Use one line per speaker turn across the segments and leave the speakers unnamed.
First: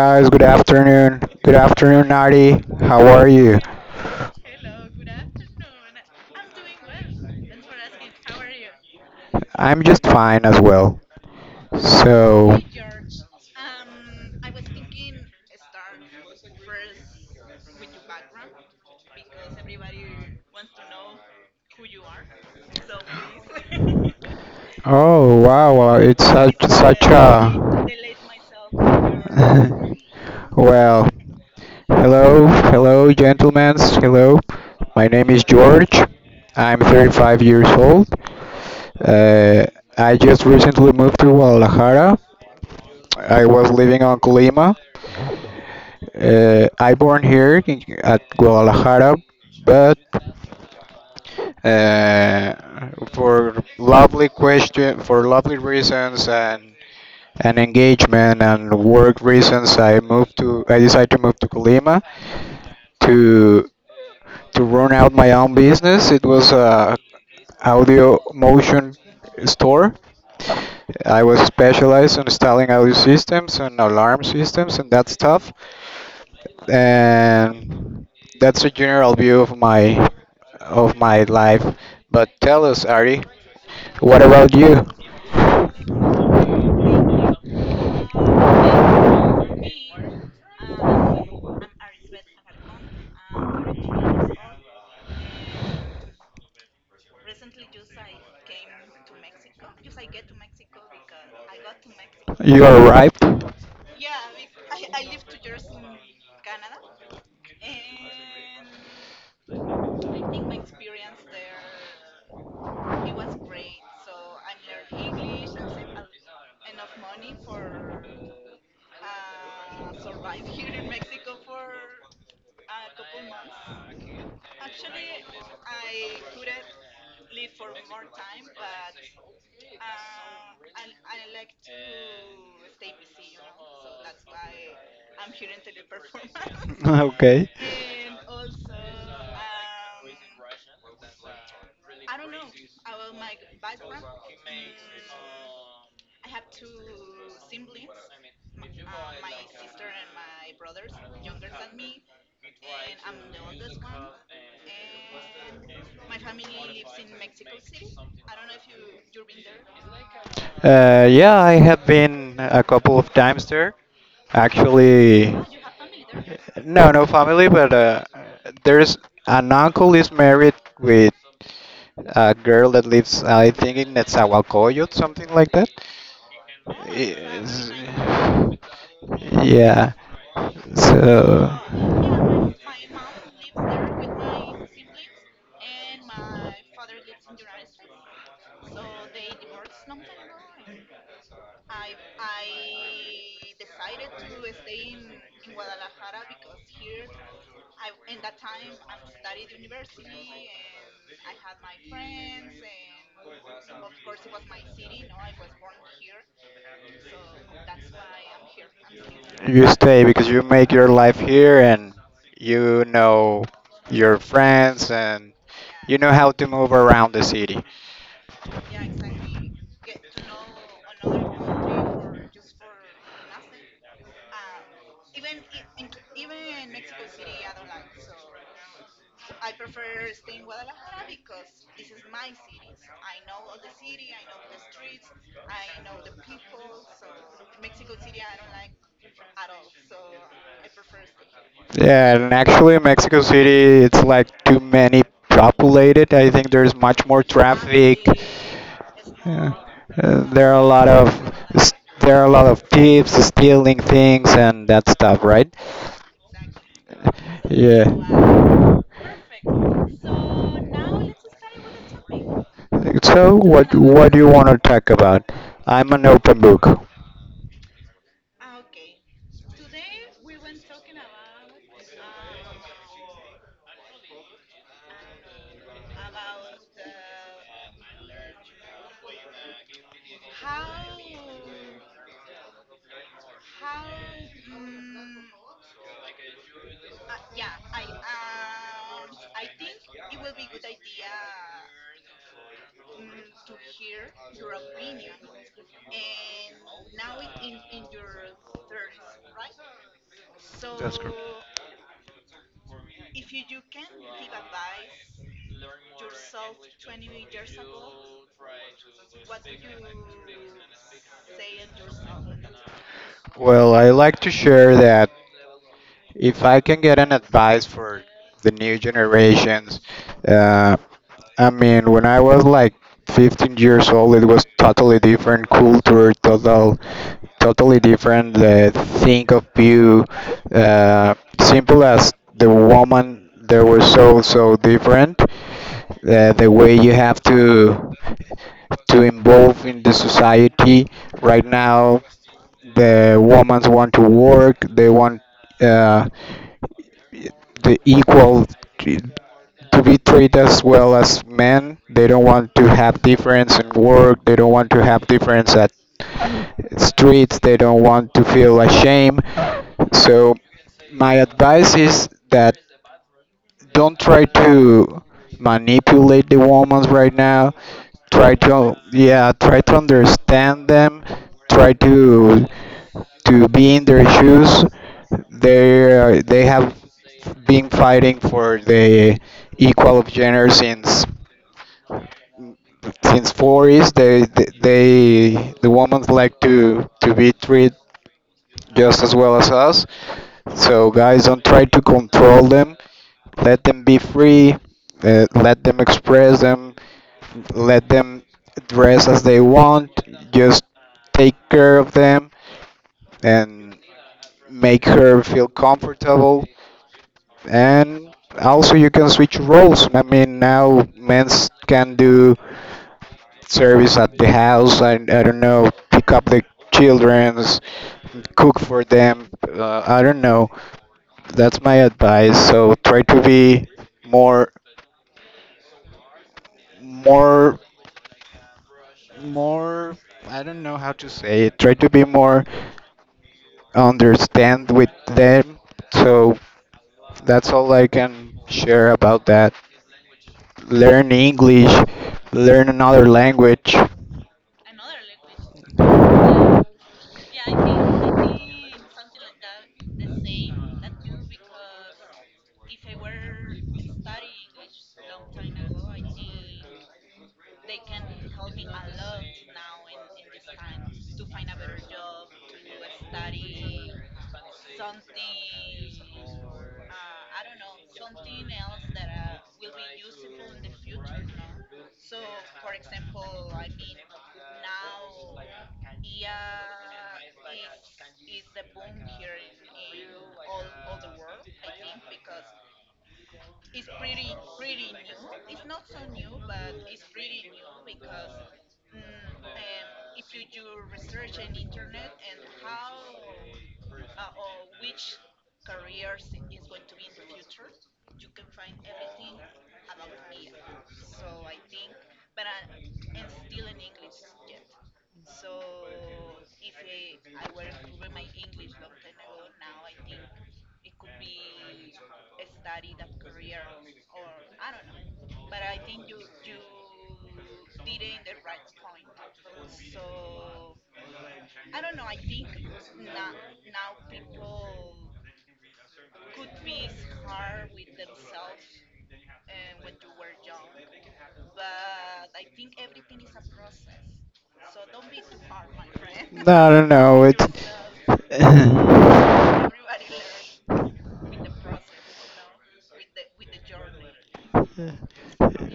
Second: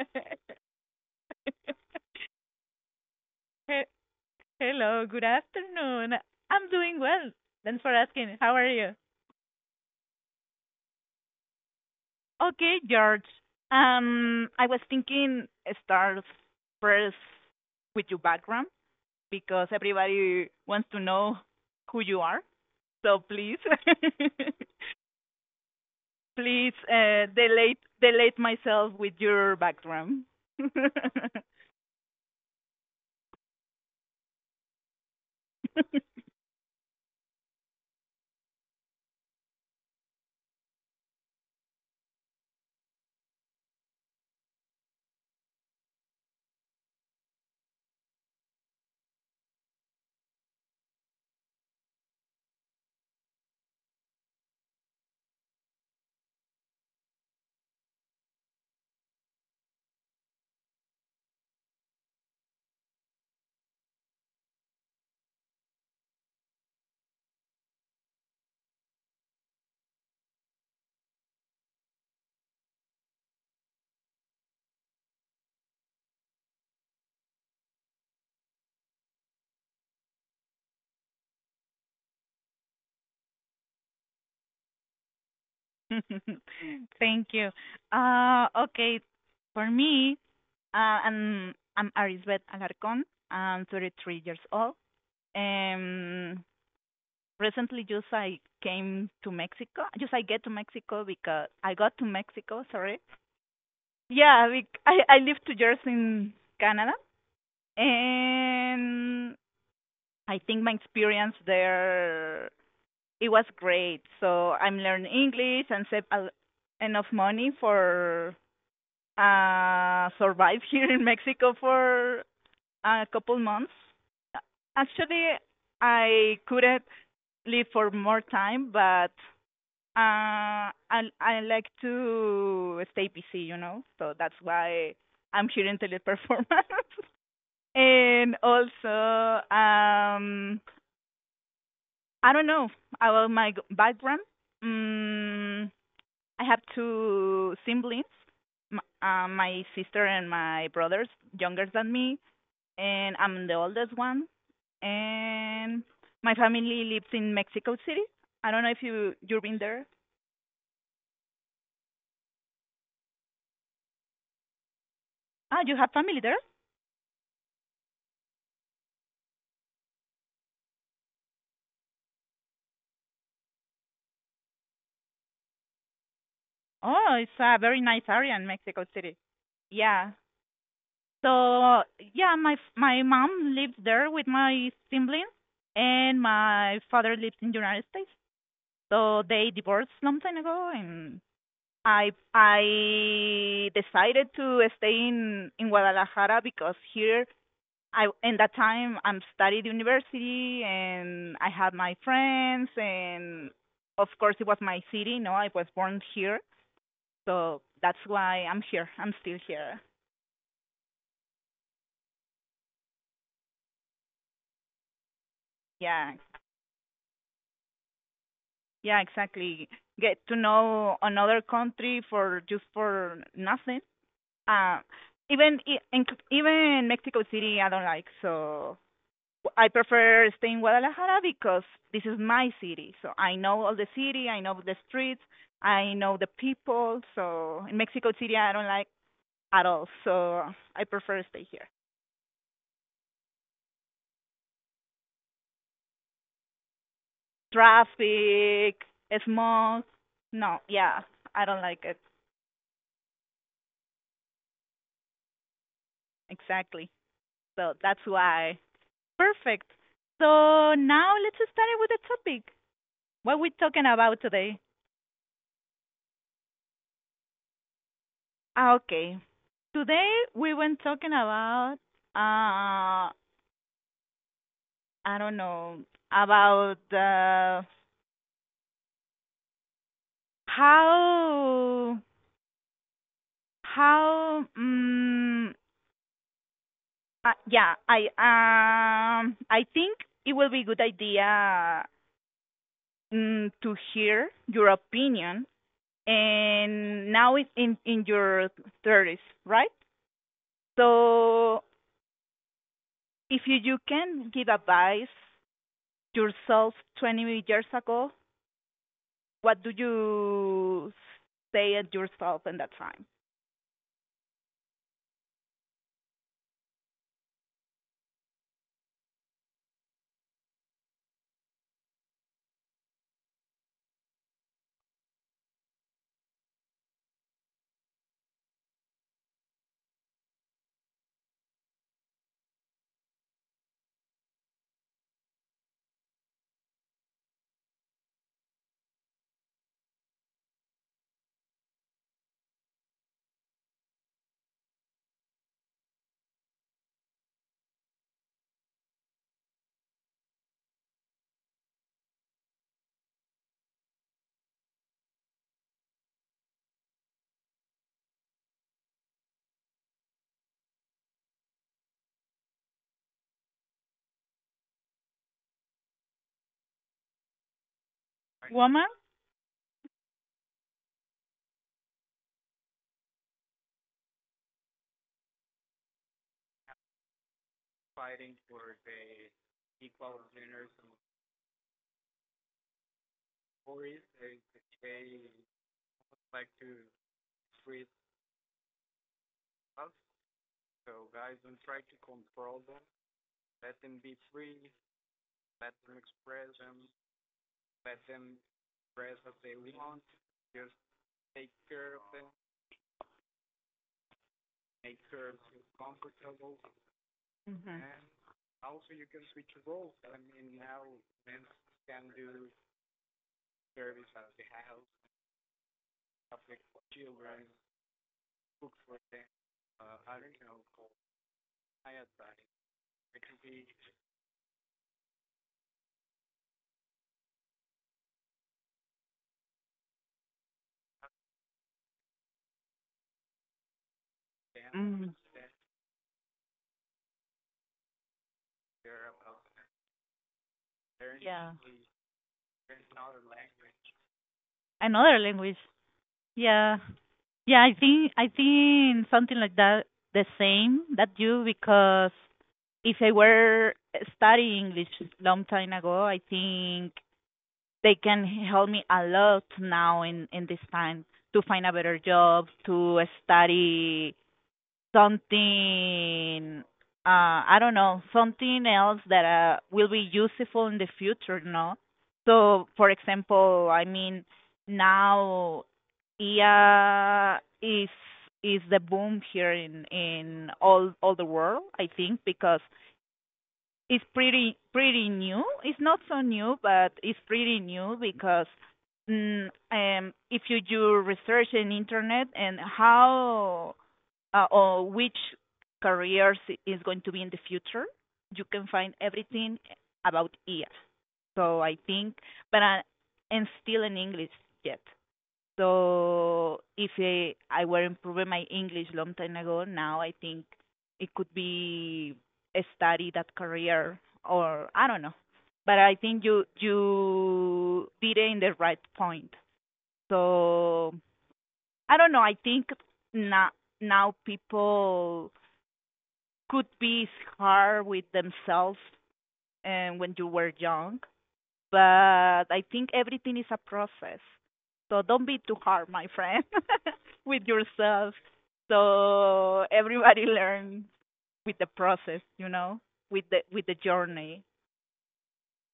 guys, good afternoon. Good afternoon, Nadi. How are you?
He- Hello, good afternoon. I'm doing well. Thanks for asking. How are you?
I'm just fine as well. So,
Okay, George. I was thinking start first with your background because everybody wants to know who you are. So please,
oh wow, wow, it's such
please
such
delete
a
delete myself with your background.
well. Hello, hello, gentlemen. Hello, my name is George. I'm 35 years old. Uh, I just recently moved to Guadalajara. I was living on Colima. I born here in, at Guadalajara, but uh, for lovely question, for lovely reasons and engagement and work reasons, I decided to move to Colima to run out my own business. It was a audio motion store. I was specialized in installing audio systems and alarm systems and that stuff, and that's a general view of my life. But tell us, Ari, what about you?
Thank you. Okay, for me, I'm Arisbet Alarcón. I'm 33 years old. Um, Recently, just I came to Mexico. Just I get to Mexico because I got to Mexico.
You
Sorry.
arrived.
Yeah, bec I lived 2 years in Canada, and I think my experience there it was great. So I'm learning English and save enough money for survive here in Mexico for a couple months. Actually, I couldn't live for more time, but I like to stay busy. So that's why I'm here in teleperformance.
Okay.
And also I don't know about my background. Mm, I have two siblings, my sister and my brothers, younger than me, and I'm the oldest one. And my family lives in Mexico City. I don't know if you've been there.
Yeah, I have been a couple of times there. Actually,
Ah, you have family there?
no, no family, but there's an uncle is married with a girl that lives, I think, in Netzahualcoyot, something like that.
Oh, it's a
Yes.
very nice area in Mexico City.
Yeah.
Yeah.
So.
So yeah, my mom lives there with my siblings, and my father lives in the United States. So they divorced long time ago, and I decided to stay in Guadalajara because here I in that time I'm studied university and I had my friends and of course it was my city. No, I was born here, so that's why I'm here. I'm still here.
You stay because you make your life here and you know your friends and
Yeah,
you know how to move around the city.
yeah, exactly. Get to know another country for just for nothing. Uh, even i- in, Even Mexico City I don't like. So I prefer staying in Guadalajara because this is my city. So I know all the city, I know the streets, I know the people. So in Mexico City, I don't like at all. So I prefer stay here.
Yeah, and actually, Mexico City, it's like too many populated. I think there's much more traffic.
Traffic,
Yeah.
smog. No,
There are a lot
yeah,
of
I don't
s-
like it
there are a lot of thieves stealing things and that stuff, right?
exactly. So
Yeah.
that's why. Perfect. So now let's start it with the topic. What
So
we
what
talking
what
about
do you want
today?
to talk about? I'm an open book.
Ah, okay. Today we were talking about uh I don't know about how how yeah I think it will be a good idea to hear your opinion, and now it's in your 30s, right? So if you can give advice yourself 20 years ago, what do you say at yourself in that time?
Well, I like to share that if I can get an advice for the new generations, uh, I mean, when I was like 15 years old, it was totally different culture, totally different the think of you. Uh, simple as the woman, they were so different. The way you have to involve in the society right now, the women want to work. They want. Uh, the equal t- to be treated as well as men. They don't want to have difference in work. They don't want to have difference at streets. They don't want to feel ashamed. So my advice is that don't try to manipulate the woman right now. Try
Woman.
to yeah, try to understand them. Try to be in their shoes. They have been fighting for the equal of gender since '40s. The women like to be treated just as well as us. So guys, don't try to control them, let them be free, let them express them, let them dress as they want, just take care of them and make her feel comfortable. And also, you can switch roles. I mean, now men can do service at the house, and I don't know, pick up the children's, cook for them. I don't know. That's my advice. So try to be more more more. I don't know how to say it. Try to be more understand
Mm.
with them. So that's all I can share about that. Learn
Yeah.
English, learn another language.
Another language. Yeah. Yeah, I think something like that, the same that you, because if I were studying English long time ago, I think they can help me a lot now in this time to find a better job, to study something I don't know, something else that will be useful in the future, no? So for example, I mean now IA is the boom here in all the world, I think, because it's pretty pretty new. It's not so new, but it's pretty new because if you do research in internet and how or which careers is going to be in the future. You can find everything about EA. So I think, but I, and still in English yet. So if I were improving my English long time ago, now I think it could be a study that career or I don't know. But I think you did it in the right point. So I don't know. I think now now people could be hard with themselves and when you were young, but I think everything is a process, so don't be too hard, my friend.
No, no, no.
With
It's
yourself, so everybody learns with the process, with the journey.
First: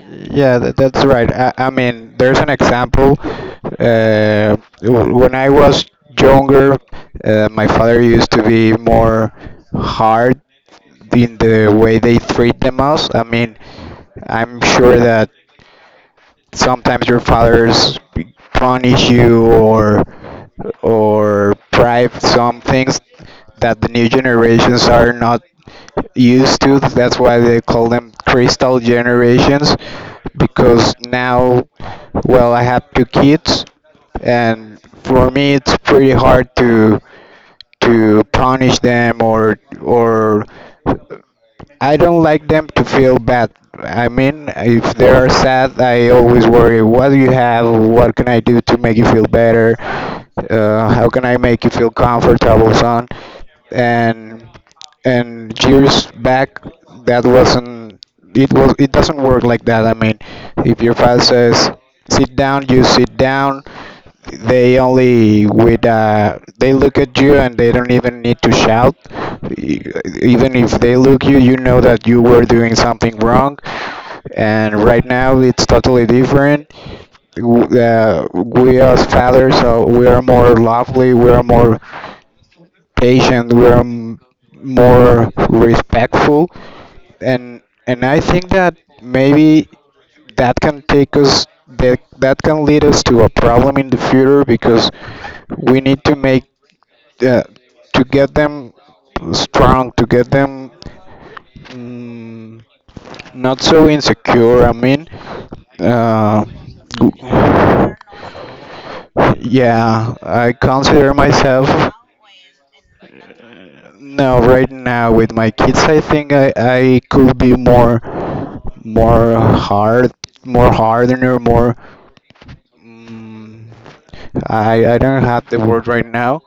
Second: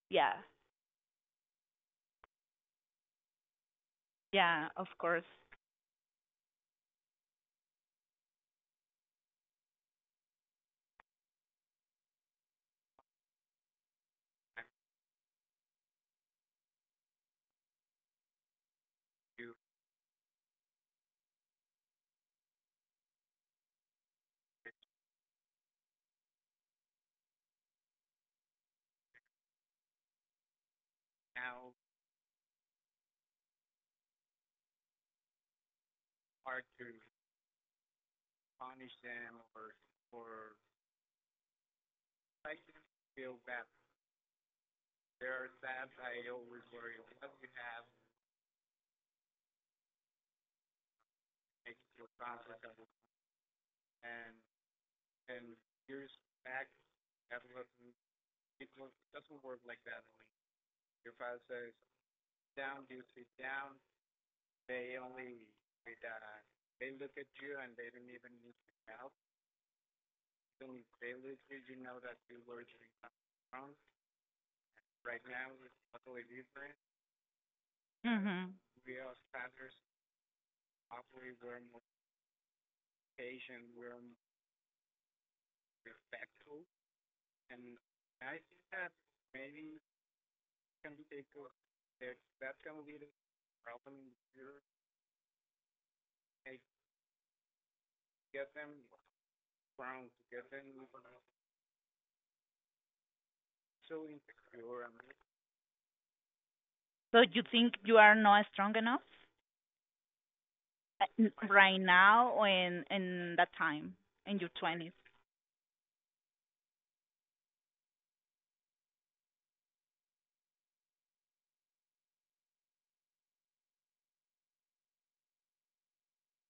Yeah,
yeah, that's right. I mean, there's an example.
yeah, of course.
When I was younger, my father used to be more hard in the way they treat them us. I mean, I'm sure that sometimes your fathers punish you or prive some things that the new generations are not used to. That's why they call them crystal generations because now, well, I have two kids, and for me, it's pretty hard to punish them or I don't like them to feel bad. I mean, if they are sad, I always worry, what do you have? What can I do to make you feel better? How can I make you feel comfortable, son? and and years back that wasn't, it was, it doesn't work like that. I mean, if your father says sit down, you sit down. They only with they look at you, and they don't even need to shout. E- even if they look you, you know that you were doing something wrong. And right now it's totally different.
Mhm.
We as fathers, so we are more lovely, we are more patient, more respectful. And I think that maybe that can take us, that that can lead us to a problem in the future because we need to make uh, to get them strong, to get them, mm, not so insecure. I mean, uh,
So you think you are not strong enough?
yeah, I consider myself,
Right now or in that time, in
no,
your
right
20s?
now with my kids, I think I could be more, more hard, more hardener, more. Mm, I don't have the word right now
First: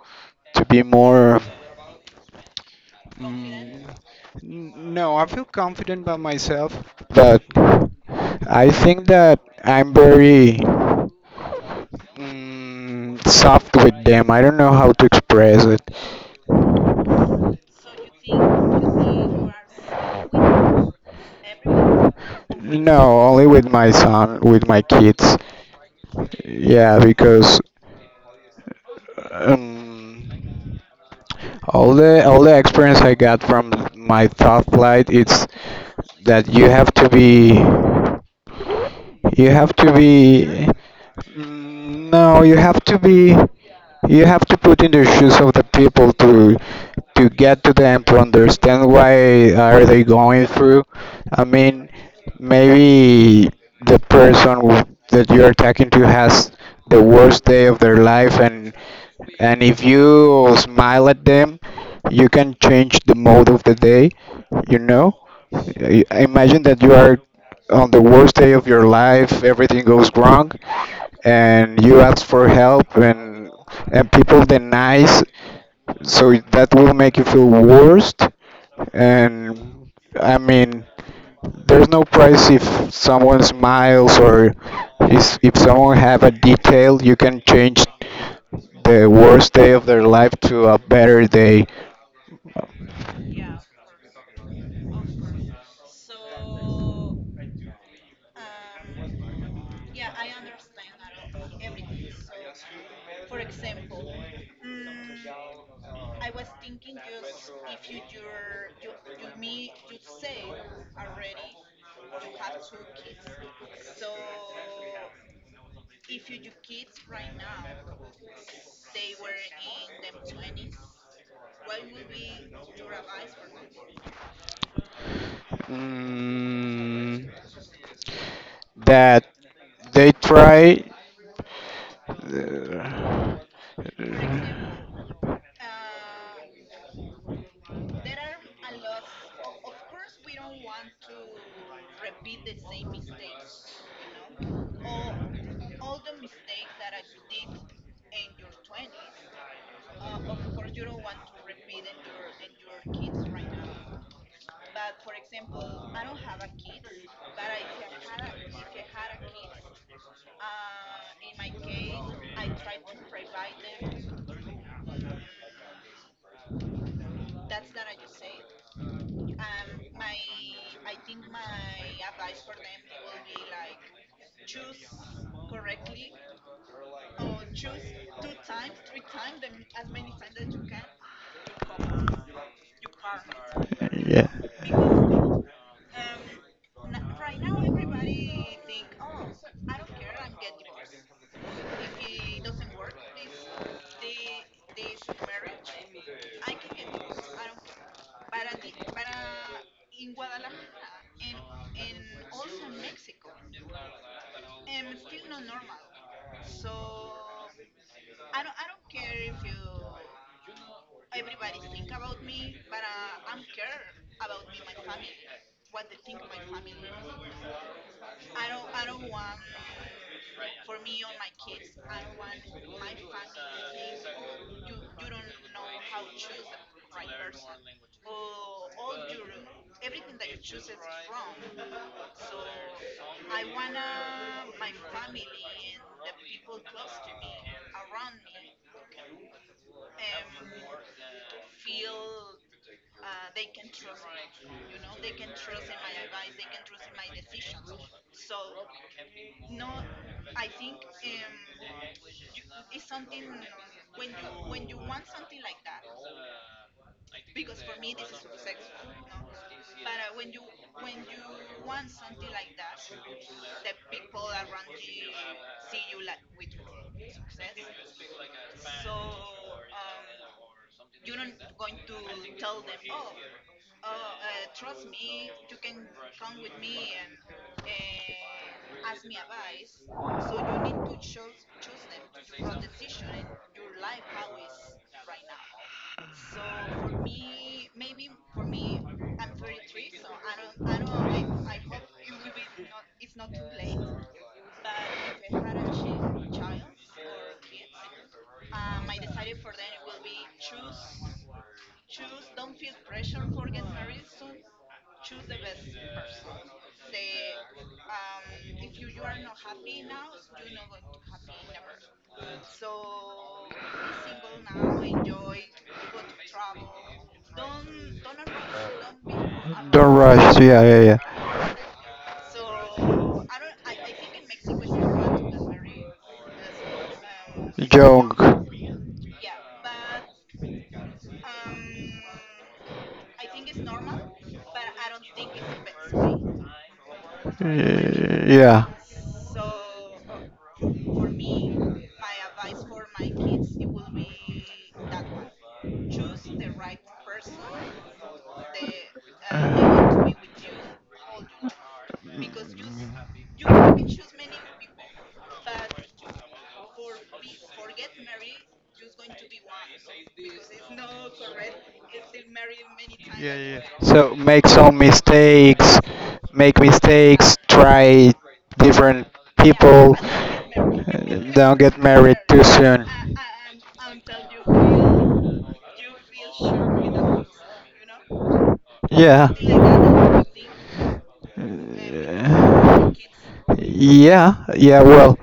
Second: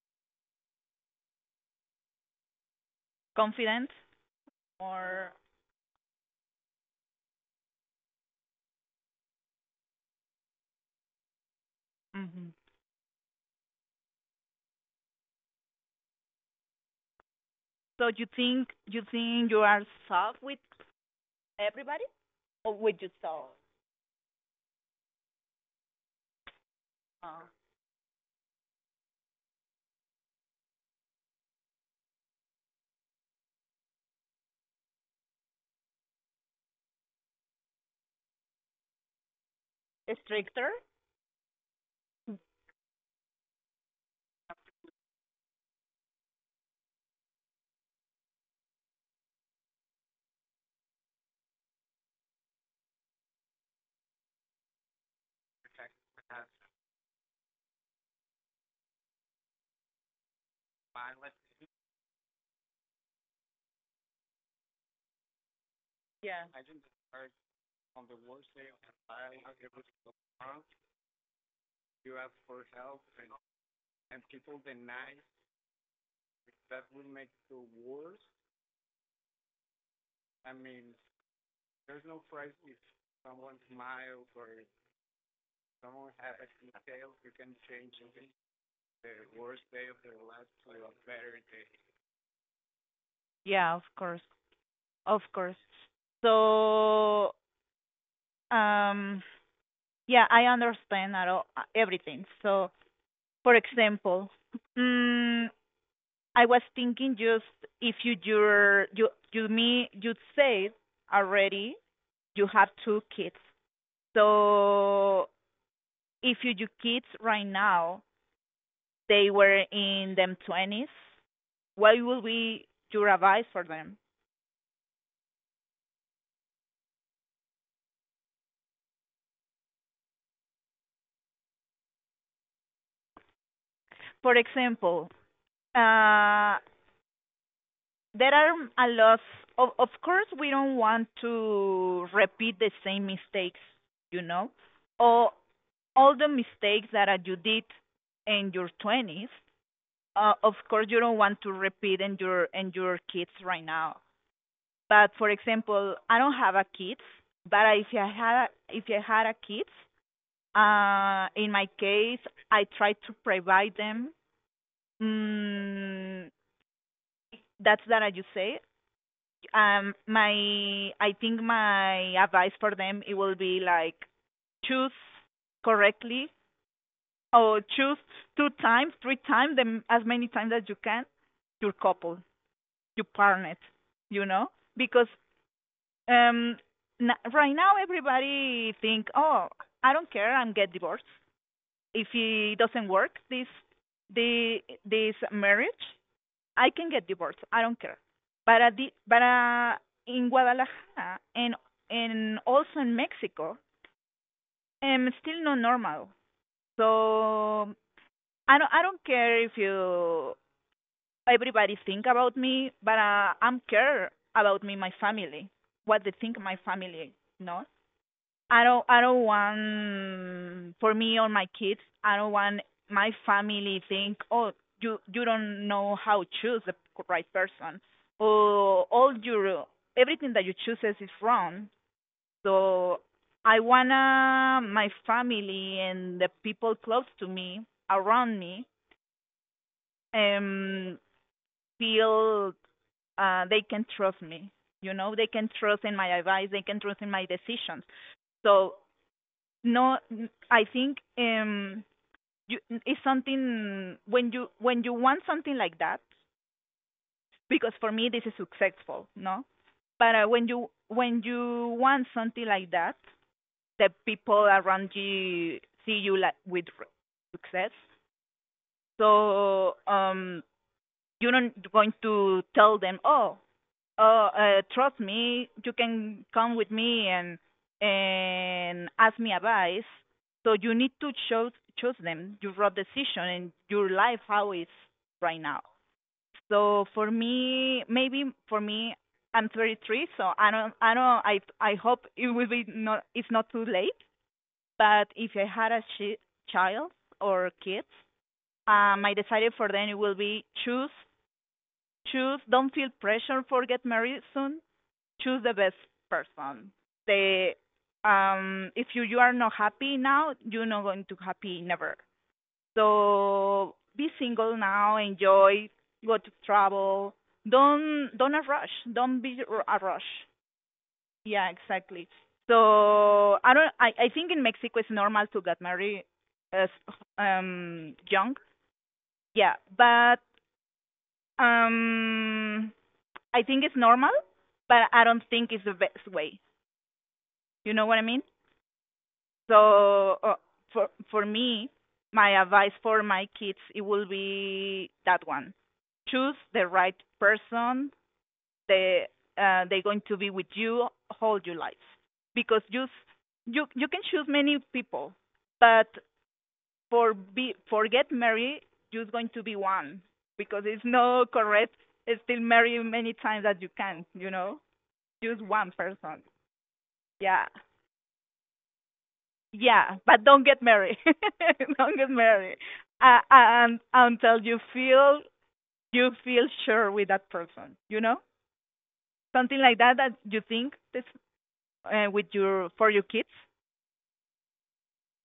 to be more. Mm,
Confident
no, I
or
feel confident about myself, but I think that I'm very,
mhm.
mm, soft with them. I don't know how to express it.
So you think you are soft with everybody or with
No,
yourself?
only with my son, with my kids. Yeah,
Uh,
because um, all the experience I got from my thought flight it's that you have to be, you have to
Stricter?
be, mm, no, you have to be, you have to put in the shoes of the people to get to them to understand why are they going through. I mean, maybe the person that you're talking to has the worst day of their life, and if you smile at them, you can change the mode of the day. You know, I
Yeah. I
imagine
think.
that you are on the worst day of your life, everything goes wrong, and you ask for help and people denies, so that will make you feel worst. And I mean, there's no price if someone smiles or is, if someone have a detail, you can change the worst day of their life to a better day.
Yeah, of course. Of course. So um yeah, I understand at all, everything. So for example, mm, I was thinking, just if you you're, you me you said already you have two kids. So if you do kids right now, they were in them 20s, what would be your advice for them?
Mm, that they try, uh,
For example, uh, there are a lot of course we don't want to repeat the same mistakes, you know, or all the mistakes that you did in your 20s. Of course you don't want to repeat in your kids right now. But for example, I don't have a kids, but if I had a kids, in my case, I try to provide them. Mm, that's that I just say. My I think my advice for them, it will be like choose correctly, or choose two times, three times, them as many times as you can, your couple, your partner, you
yeah.
know, because um right now everybody think, oh, I don't care, I'm get divorced. If it doesn't work this the this marriage, I can get divorced. I don't care. But at the but in Guadalajara and also in Mexico, still not normal. So I don't care if you everybody think about me, but I'm care about me, my family, what they think, my family, no. I don't want for me or my kids, I don't want my family think, "Oh, you don't know how to choose the right person." Or all your everything that you chooses is wrong. So I wanna my family and the people close to me, around me, um feel they can trust me. You know, they can trust in my advice, they can trust in my decisions. So no I think you it's something when you want something like that, because for me this is successful, no? But when you want something like that, the people around you see you like with success. So you're not going to tell them, oh. Oh, trust me, you can come with me and ask me advice. So you need to choose them, your road decision and your life how is right now. So for me, maybe for me, I'm 33, so I don't, I don't, I hope it will be not, it's not too late. But if I had a child or kids, I decided for them, it will be choose, choose. Don't feel pressure for get married soon, choose the best person. The If you are not happy now, you're not going to happy never. So be single now, enjoy, go to travel. Don't a rush. Don't be a
Don't
rush.
rush. Yeah, yeah, yeah.
Yeah, exactly. So I don't. I think in Mexico it's normal to get married as
Jong.
young. Yeah, but um I think it's normal, but I don't think it's the best way. You know what I mean?
Y- yeah.
So for me, my advice for my kids, it will be that one: choose the right person. They they're going to be with you all your life because you s- you can choose many people, but for get married, you're going to be one because it's no correct. It's still marry many times that you can,
So
you
make
know,
some
choose one
mistakes,
person.
make mistakes,
Yeah.
try different
Yeah,
people,
but don't get married.
don't get
Don't get
married too
married.
soon.
And until you feel sure with that person, you know,
Yeah.
something like that, that you think this with your for
Uh,
your kids.
yeah, well,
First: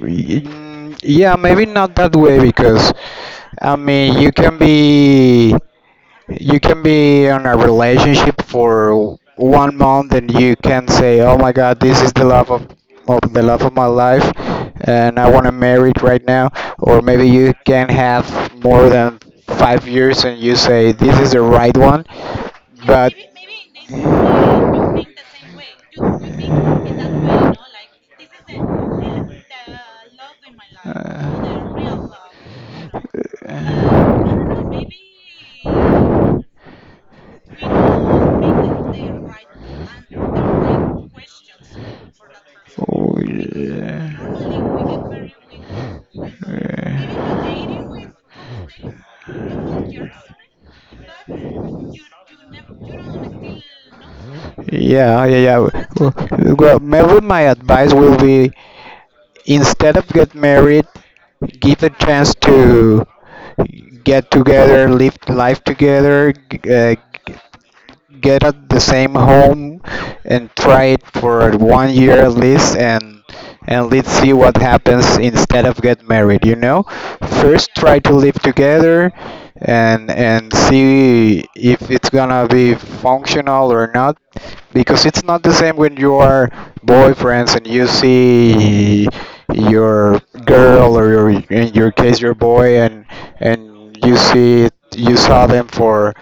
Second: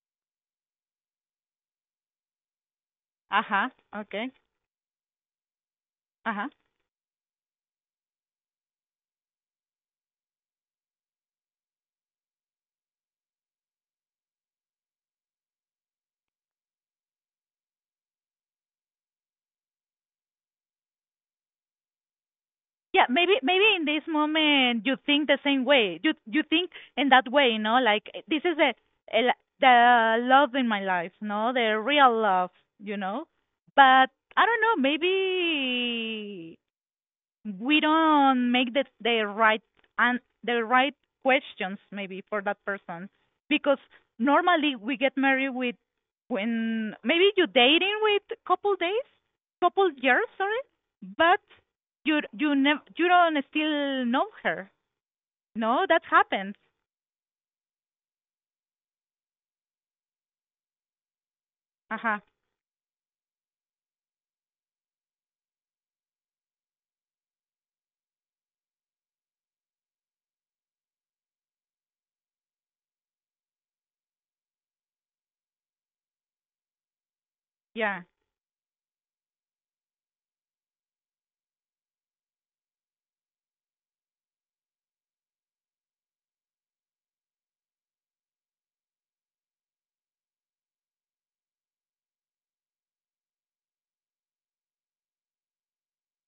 mm, yeah, maybe not that way because
Uh huh.
I mean,
Okay.
you can be,
Uh huh.
you can be on a relationship for 1 month and you can say, "Oh my God, this is the love of the love of my life, and I want to marry it right now." Or maybe you can have more than 5 years and you say, "This is the right one,"
Yeah,
but
maybe in this moment you think the same way. You think in that way, like this is a, the love in my life, no, the real love, you know. But I don't know,
uh,
maybe we don't make the right and the right questions maybe for that person,
oh, because
because normally
yeah.
we get married with when maybe you
Yeah.
dating with couple days, couple years, sorry, but you never you don't still know her,
Yeah, yeah, yeah.
no, that
So that's, well,
happens.
what I, well, maybe my advice will be instead of get married, give a
Uh-huh.
chance to get together, live life together, get at the same home and try it for 1 year at least, and let's see what happens instead of get married, you know, first try
Yeah.
to live together, and see if it's gonna be functional or not because it's not the same when you are boyfriends and you see your girl or your, in your case your boy, and you see, you saw them for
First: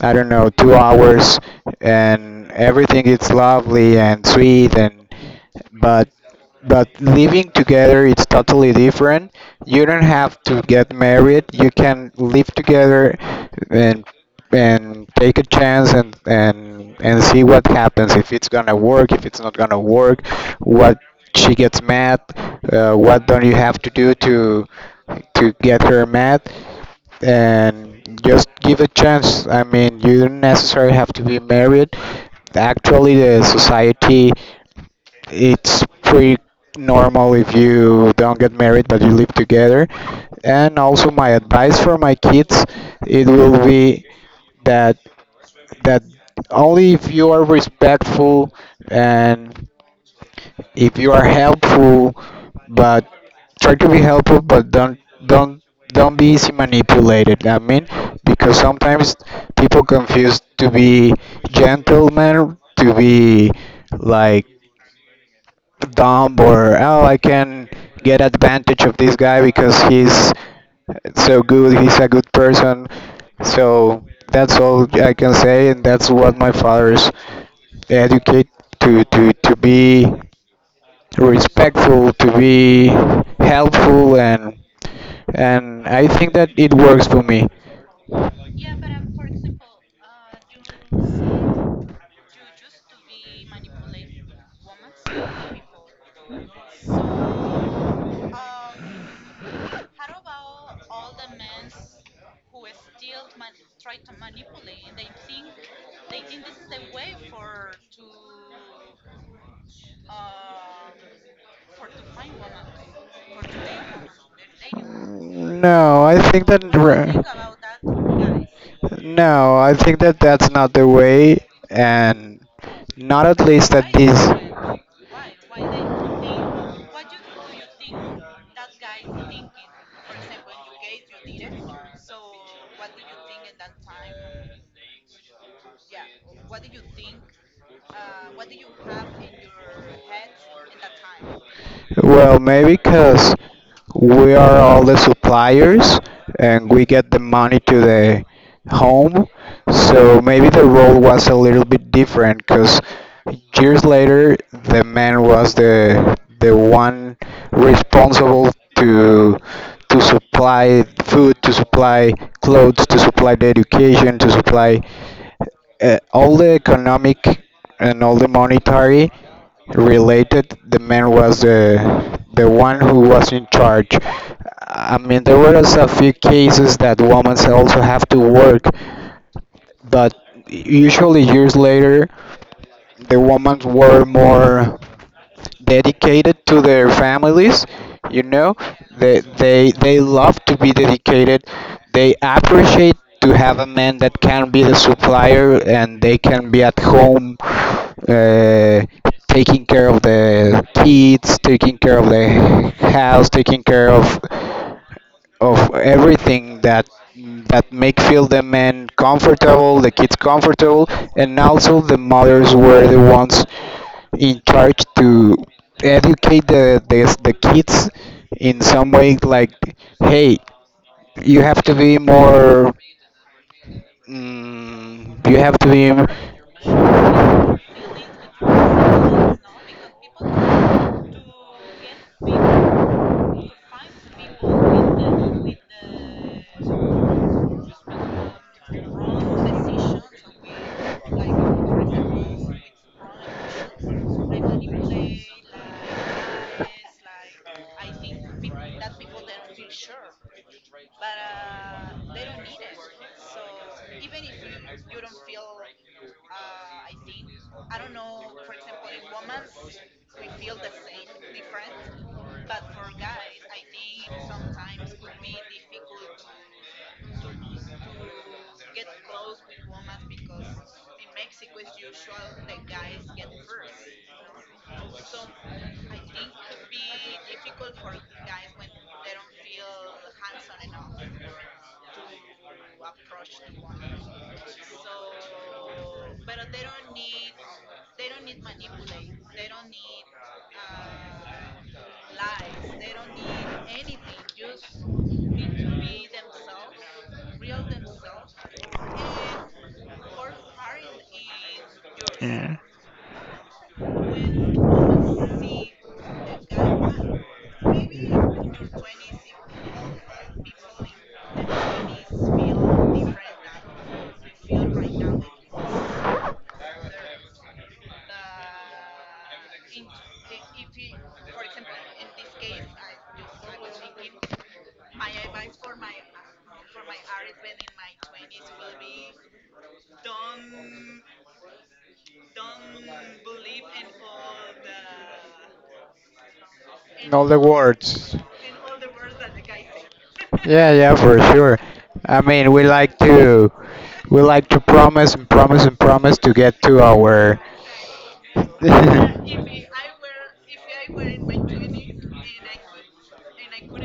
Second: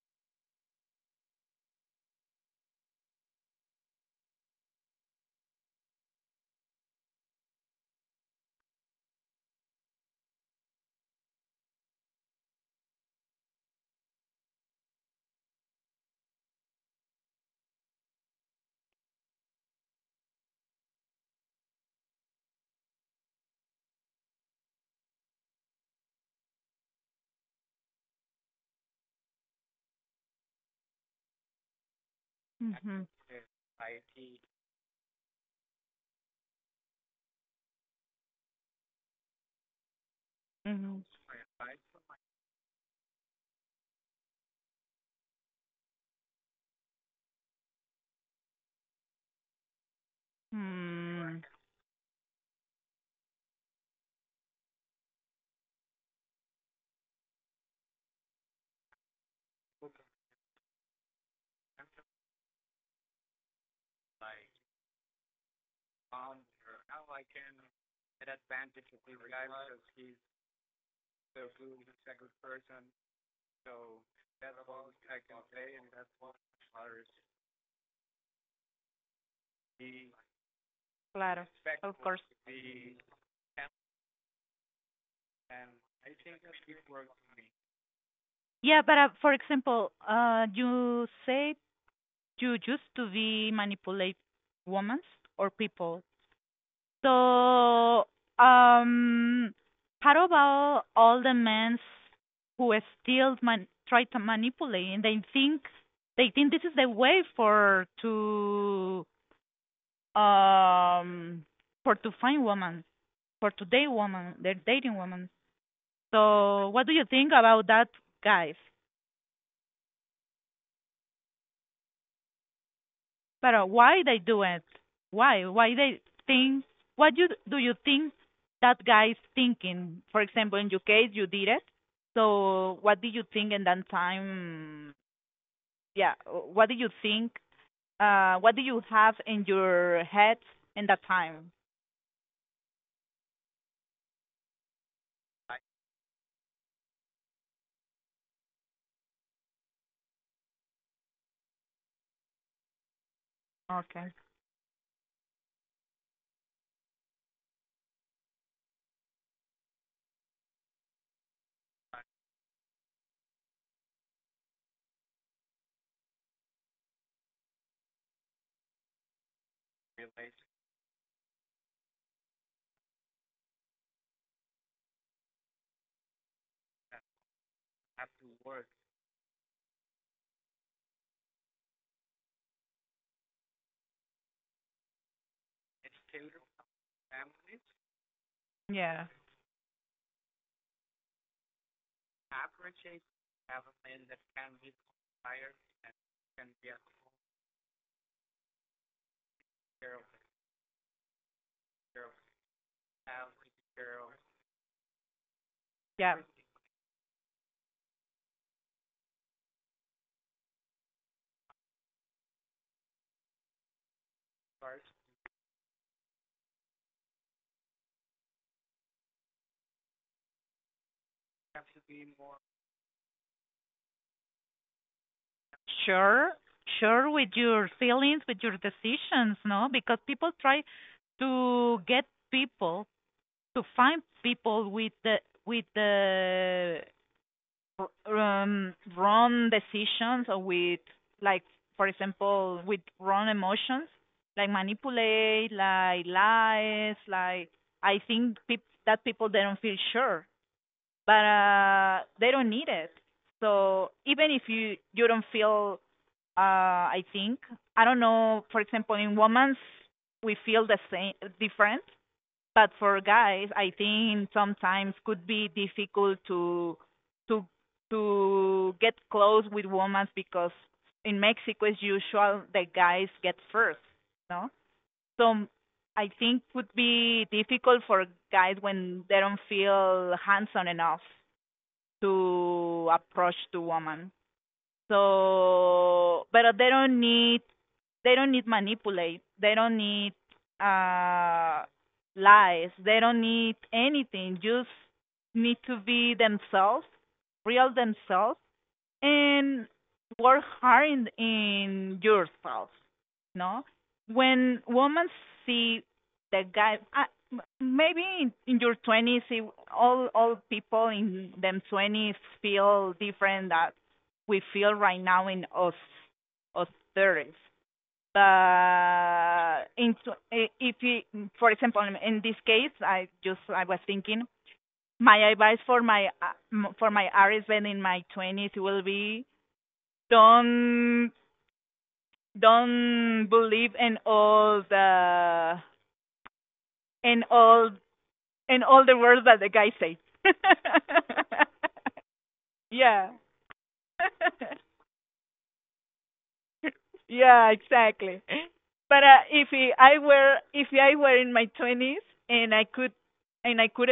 I don't know, 2 hours, and everything is lovely and sweet, and but but living together it's totally different. You don't have to get married. You can live together and take a chance and see what happens. If it's gonna work, if it's not gonna work, what, she gets mad, what don't you have to do to get her mad, and just give a chance. I mean, you don't necessarily have to be married.
Mhm.
Actually, the society it's pretty normal if you don't get married but you live together. And
Mhm.
also, my advice for my kids it will be that that only if you are respectful and, if you are
Mm,
helpful, but try to be helpful but don't, don't don't be easy manipulated. I mean, because sometimes people confuse to be gentleman to be like dumb, or oh, I can get advantage of this guy because he's so good, he's a good person. So that's all I can say, and that's what my father's educate, to be
claro, of
respectful,
course.
to be helpful, and I think that it works for me.
Yeah, but for example, you said you used to be manipulate women or people. So, um, how about all the men who still try to manipulate, and they think this is the way um for to find women, for to date women, they're dating women.
No, I think
So,
that.
what do you think about that, guys?
No, I think that that's not the way, and not at
But
least at
why they
this.
do it? Why? Why they think? What you do you think that guy is thinking? For example, in your case, you did it. So what did you think in that time? Yeah, what did you think? What do you have in your head in that time?
Well, maybe because we are all the suppliers and we get the money to the home. So maybe the role was a little bit different because years
Okay.
later the man was the one responsible to supply food, to supply clothes, to supply the education, to supply all the economic and all the monetary related. The man was the one who was in charge. I mean, there was a few cases that women also have to work, but usually years later the women were more dedicated to their families, you know
Yeah.
they they love to be dedicated. They appreciate to have a man that can be the supplier and they can be at home, uh, taking care of the kids, taking care of the house, taking care of
Yeah.
everything that that make feel the men comfortable, the kids comfortable, and also the mothers were the ones in charge to educate the kids in some way like, hey, you have to be more, you have to be.
Sure. Sure. With your feelings, with your decisions, no? Because people try to get people to find people with the with the wrong decisions, or with, like, for example, with wrong emotions, like manipulate, like lies, like that people, they don't feel sure, but they don't need it. So even if you don't feel, I think, I don't know, for example, in women's, we feel the same, different. But for guys, I think sometimes could be difficult to to to get close with women because in Mexico, it's usual, the guys get first, no? So I think would be difficult for guys when they don't feel handsome enough to approach to woman. So, but they don't need manipulate. They don't need uh lies. They don't need anything. Just need to be themselves, real themselves, and work hard in yourself. No, when women see the guy, I, maybe in your twenties, all people in them twenties feel different that we feel right now in us us thirties into if you, for example, in this case, I was thinking my advice for my RSN in my twenties will be don't don't believe in all the in
Know the
all
words.
in all the words that the guy say.
Yeah, yeah, for sure. I mean, we like
Yeah.
to we like to promise and promise and promise to get to our.
Yeah, exactly. But if I were in my twenties and I could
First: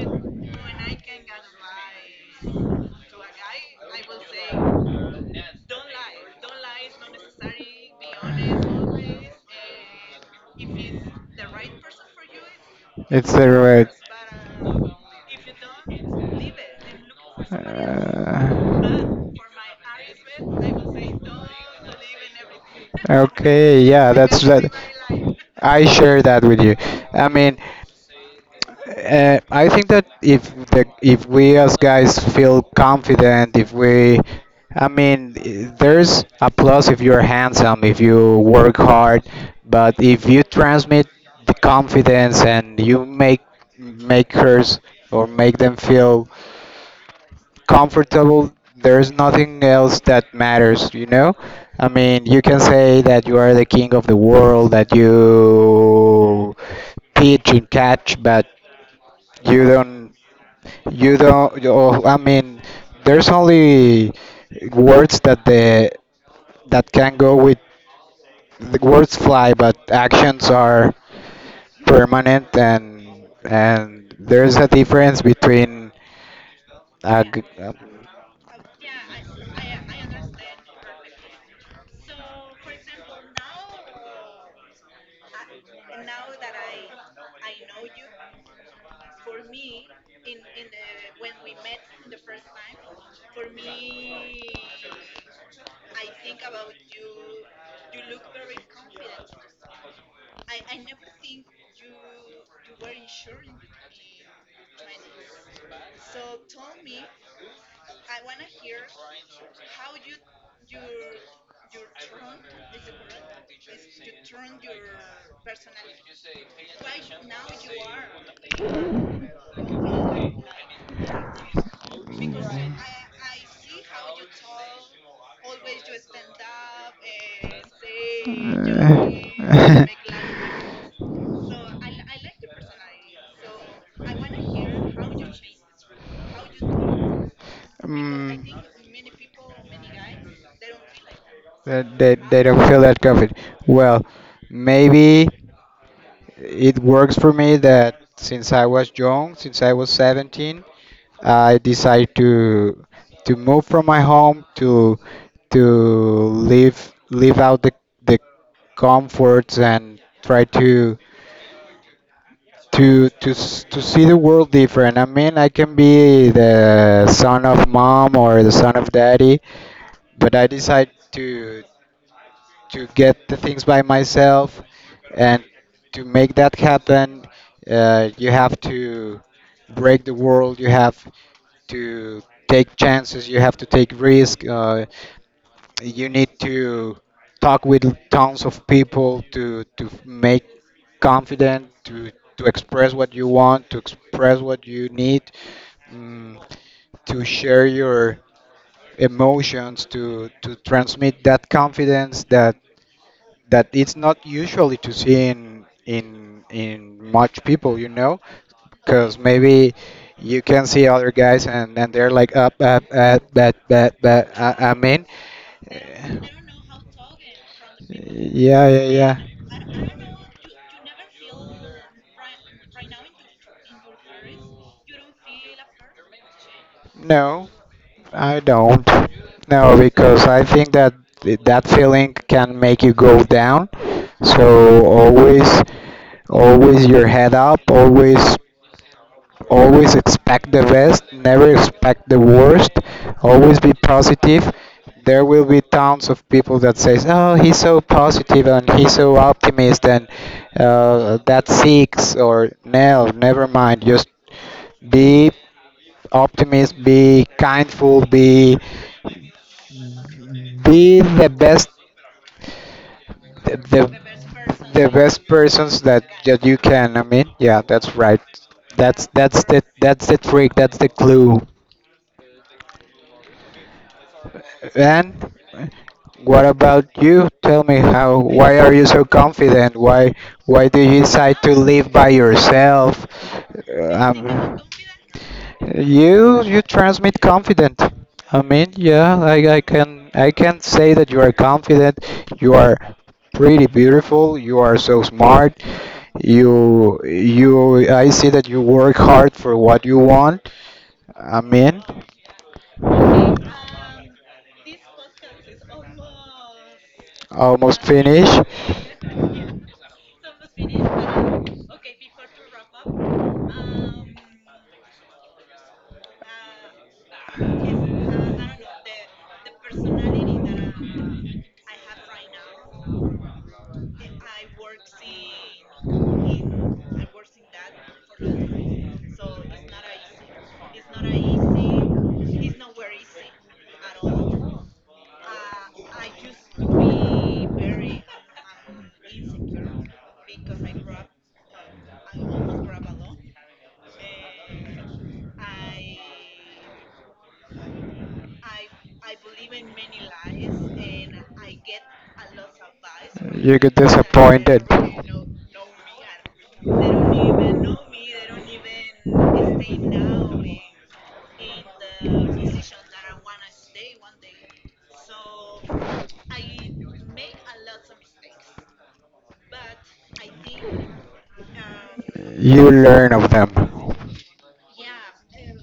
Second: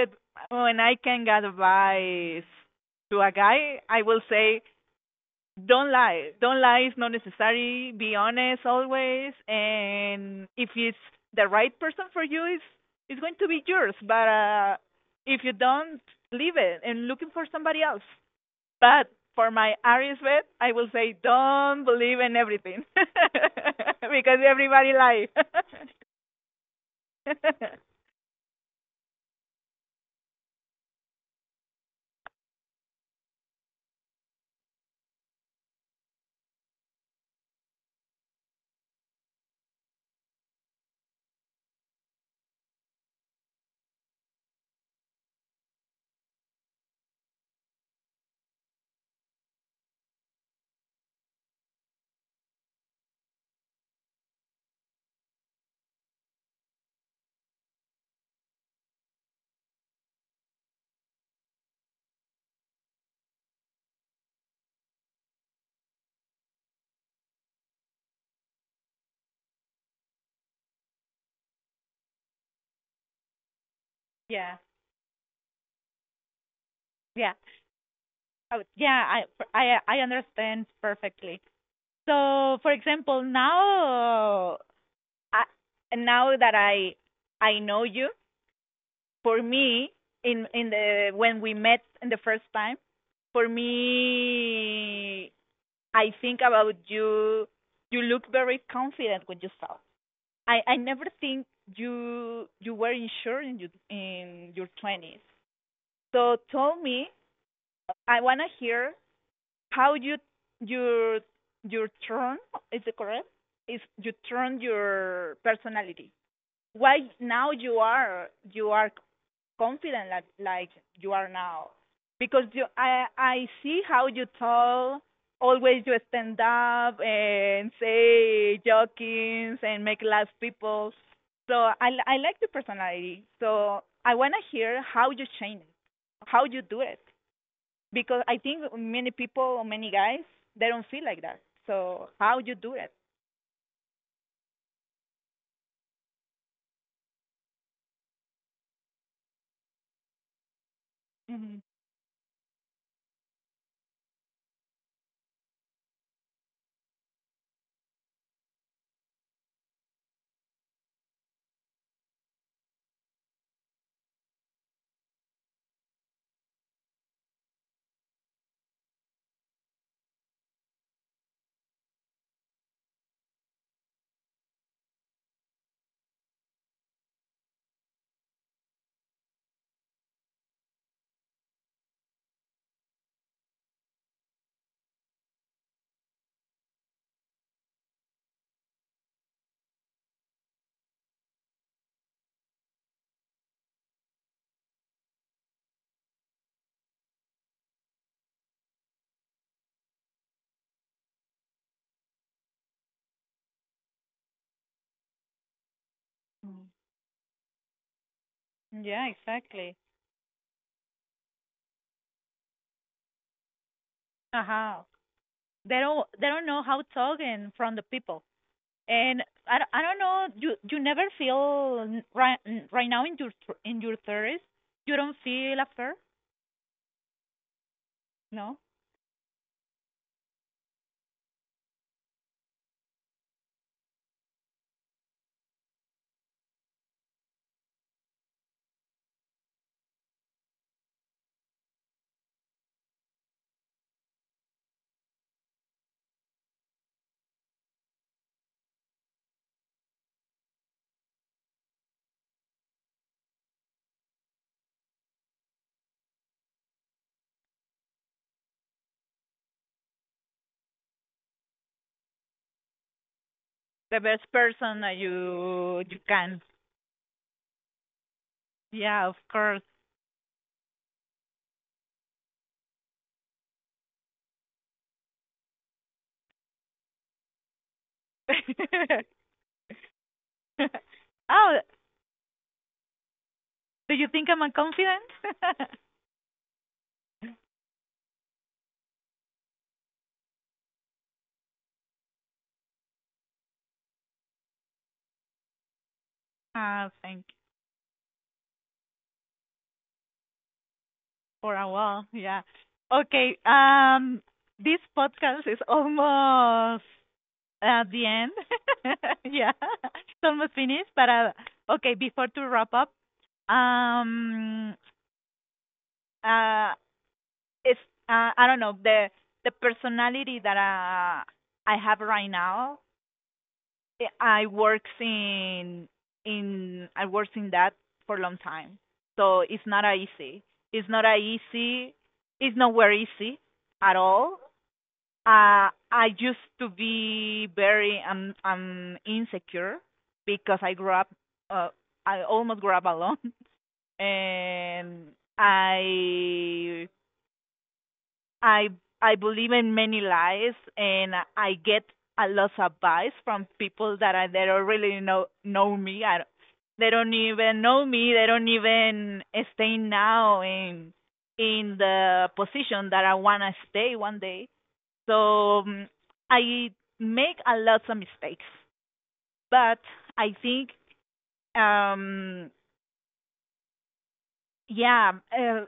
when I can give advice to a guy, I will say don't lie. Don't lie is not necessary. Be honest always, and if it's the right person for you, it's
It's
going to
the
be
right.
yours. But if you don't, leave it and looking for somebody else. But for my Aries bet, I will say
Uh,
don't believe in everything.
Okay, yeah,
Because
that's that.
everybody lies.
I share that with you. I mean, I think that if the if we as guys feel confident, if we, I mean, there's a plus if you're handsome, if you work hard, but if you transmit the confidence and you make make hers or make them feel comfortable, there's nothing else that matters, you know? I mean, you can say that you are the king of the world, that you pitch and catch, but you don't, I mean, there's only words that the that can go with. The words fly, but actions are permanent, and
Yeah,
there's a difference between a
yeah,
g-
oh, yeah. I understand perfectly. So, for example, now I, now that I know you, for me, in the when we met in the first time, for me I think about you. You look very confident with yourself. I never think you were insured in your twenties. So tell me, I wanna hear how you your your turn, is it correct? Is you turn your personality? Why now you are confident like you are now because you I see how you talk, always you stand up and say jokings and
Uh,
make laugh people. So I like the personality, so I wanna hear how you change it, how you do it, because I
mm,
think many people, many guys, they don't feel
like
like that.
that.
So
they, they
how
they
you
don't
do
feel
it?
that confident. Well, maybe it works for me that since I was young, since I was 17,
Hmm.
I decided to move from my home to live live out the comforts and try to see the world different. I mean, I can be the son of mom or the son of daddy, but I decide to get the things by myself, and to make that happen, you have to break the world. You have to take chances. You have to take risk. You need to talk with tons of people to make confident to express what you want, to express what you need, mm, to share your emotions, to transmit that confidence that that it's not usually to see in in much people, you know,
Yeah,
because
exactly.
maybe you can see other guys and they're like up up up that that that
Uh huh.
I mean.
They don't know how talking from the people.
Yeah, yeah, yeah.
And I, I don't know, you never feel right right now in your in your thirties, you don't feel after,
No, I
no?
don't. No, because I think that that feeling can make you go down. So always, always your head up. Always, always expect the best. Never expect the worst. Always be positive. There will be tons of people that says, "Oh, he's so positive and he's so optimist," and that's six or no, never mind. Just be optimist, be kindful, be the best the
The best person
the
that
best persons
you
that
can.
that you can. I mean, yeah, that's right.
Yeah,
That's
of
that's
course.
the that's the trick. That's the clue. And what about you? Tell me how, why are you so confident? Why do you decide to
Oh,
live by yourself?
do you think I'm a
Um,
confident?
you, you transmit confident. I mean, yeah, I can, I can say that you are confident. You are pretty beautiful. You are so smart.
Ah,
You,
thank you.
you, I see that you work hard for what you want. I
For a
mean.
while. Yeah. Okay. This podcast is almost
Almost
at the end.
finished.
Yeah, it's almost finished. But okay, before to wrap up. Um, uh, it's I don't know, the personality that I have right now. I I works in I works in that for a long time, so it's not a easy. It's not a easy. It's nowhere easy at all. I used to be very insecure because I grew up. Uh, I almost grew up alone. And I I I believe in many lies, and I get a lot of advice from
You get
people that I they
disappointed.
don't really know me. I don't- They don't even know me. They don't even stay now in the position that I wanna stay one day. So I make a lot of mistakes, but I think um
You learn of them.
yeah, uh,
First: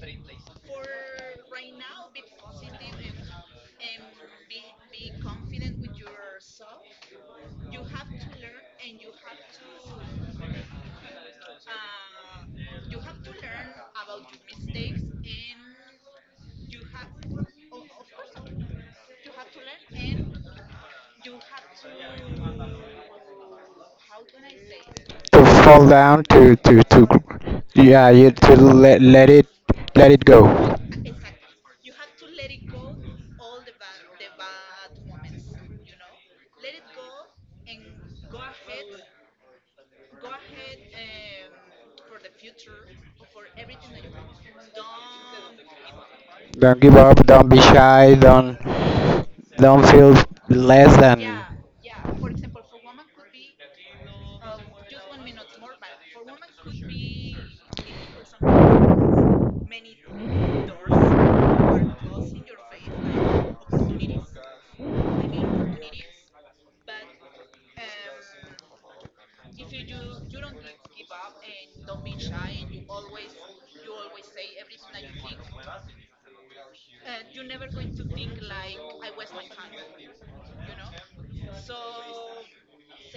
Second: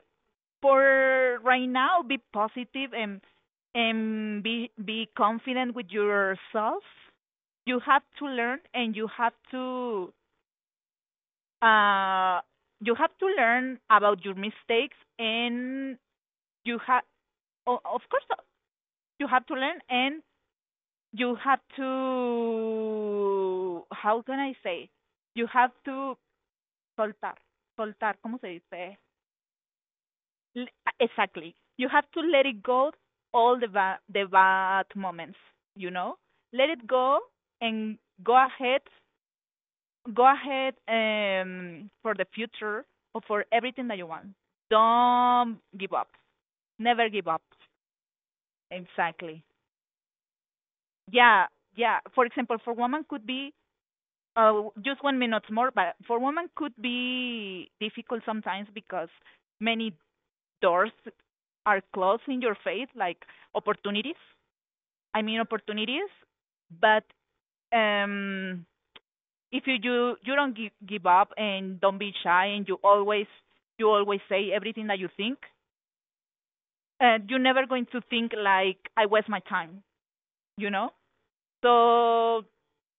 for right now, be positive and be confident with yourself, you have to learn and uh you have to learn about your mistakes and you have, of course, you have to learn and you have to, how can I say, you have
To
to
fall down,
soltar, soltar, cómo se
yeah, you to
dice.
let let it
L-
go.
Exactly. You have to let it go all the bad moments, you know? Let it go and go ahead, go ahead for the future or for everything that you want. Don't give up.
Don't give up.
Never give
Don't
up.
be shy.
Exactly.
Don't feel less than.
Yeah, yeah. For example, for women could be just 1 minute more, but for women could be difficult sometimes because many doors are closed in your face, like opportunities, I mean opportunities, but um if you don't give up and don't be shy, and you always, you always say everything that you think, and you're never going to think like I waste my time, you know? So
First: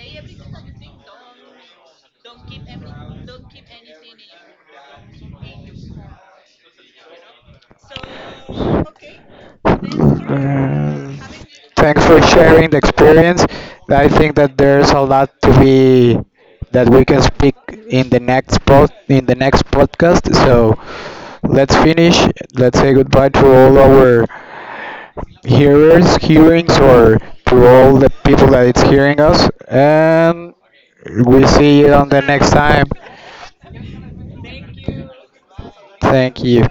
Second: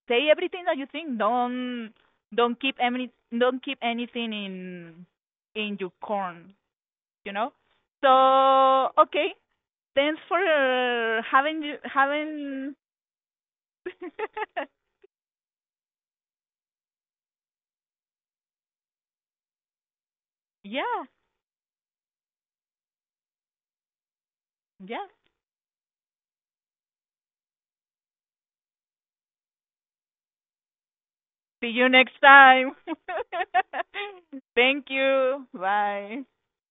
say everything that you think. Don't keep any, don't keep anything in your corn, you know? So okay, thanks for
Uh, thanks for sharing
having.
the experience. I think that there's a lot to be that we can speak in the next in the next podcast. So
Yeah,
let's finish. Let's say goodbye to all our
yeah.
hearers hearings or to all the people that it's hearing us, and we
See
see
you
you on
next
the next
time.
time.
Thank you. Bye.
Thank you.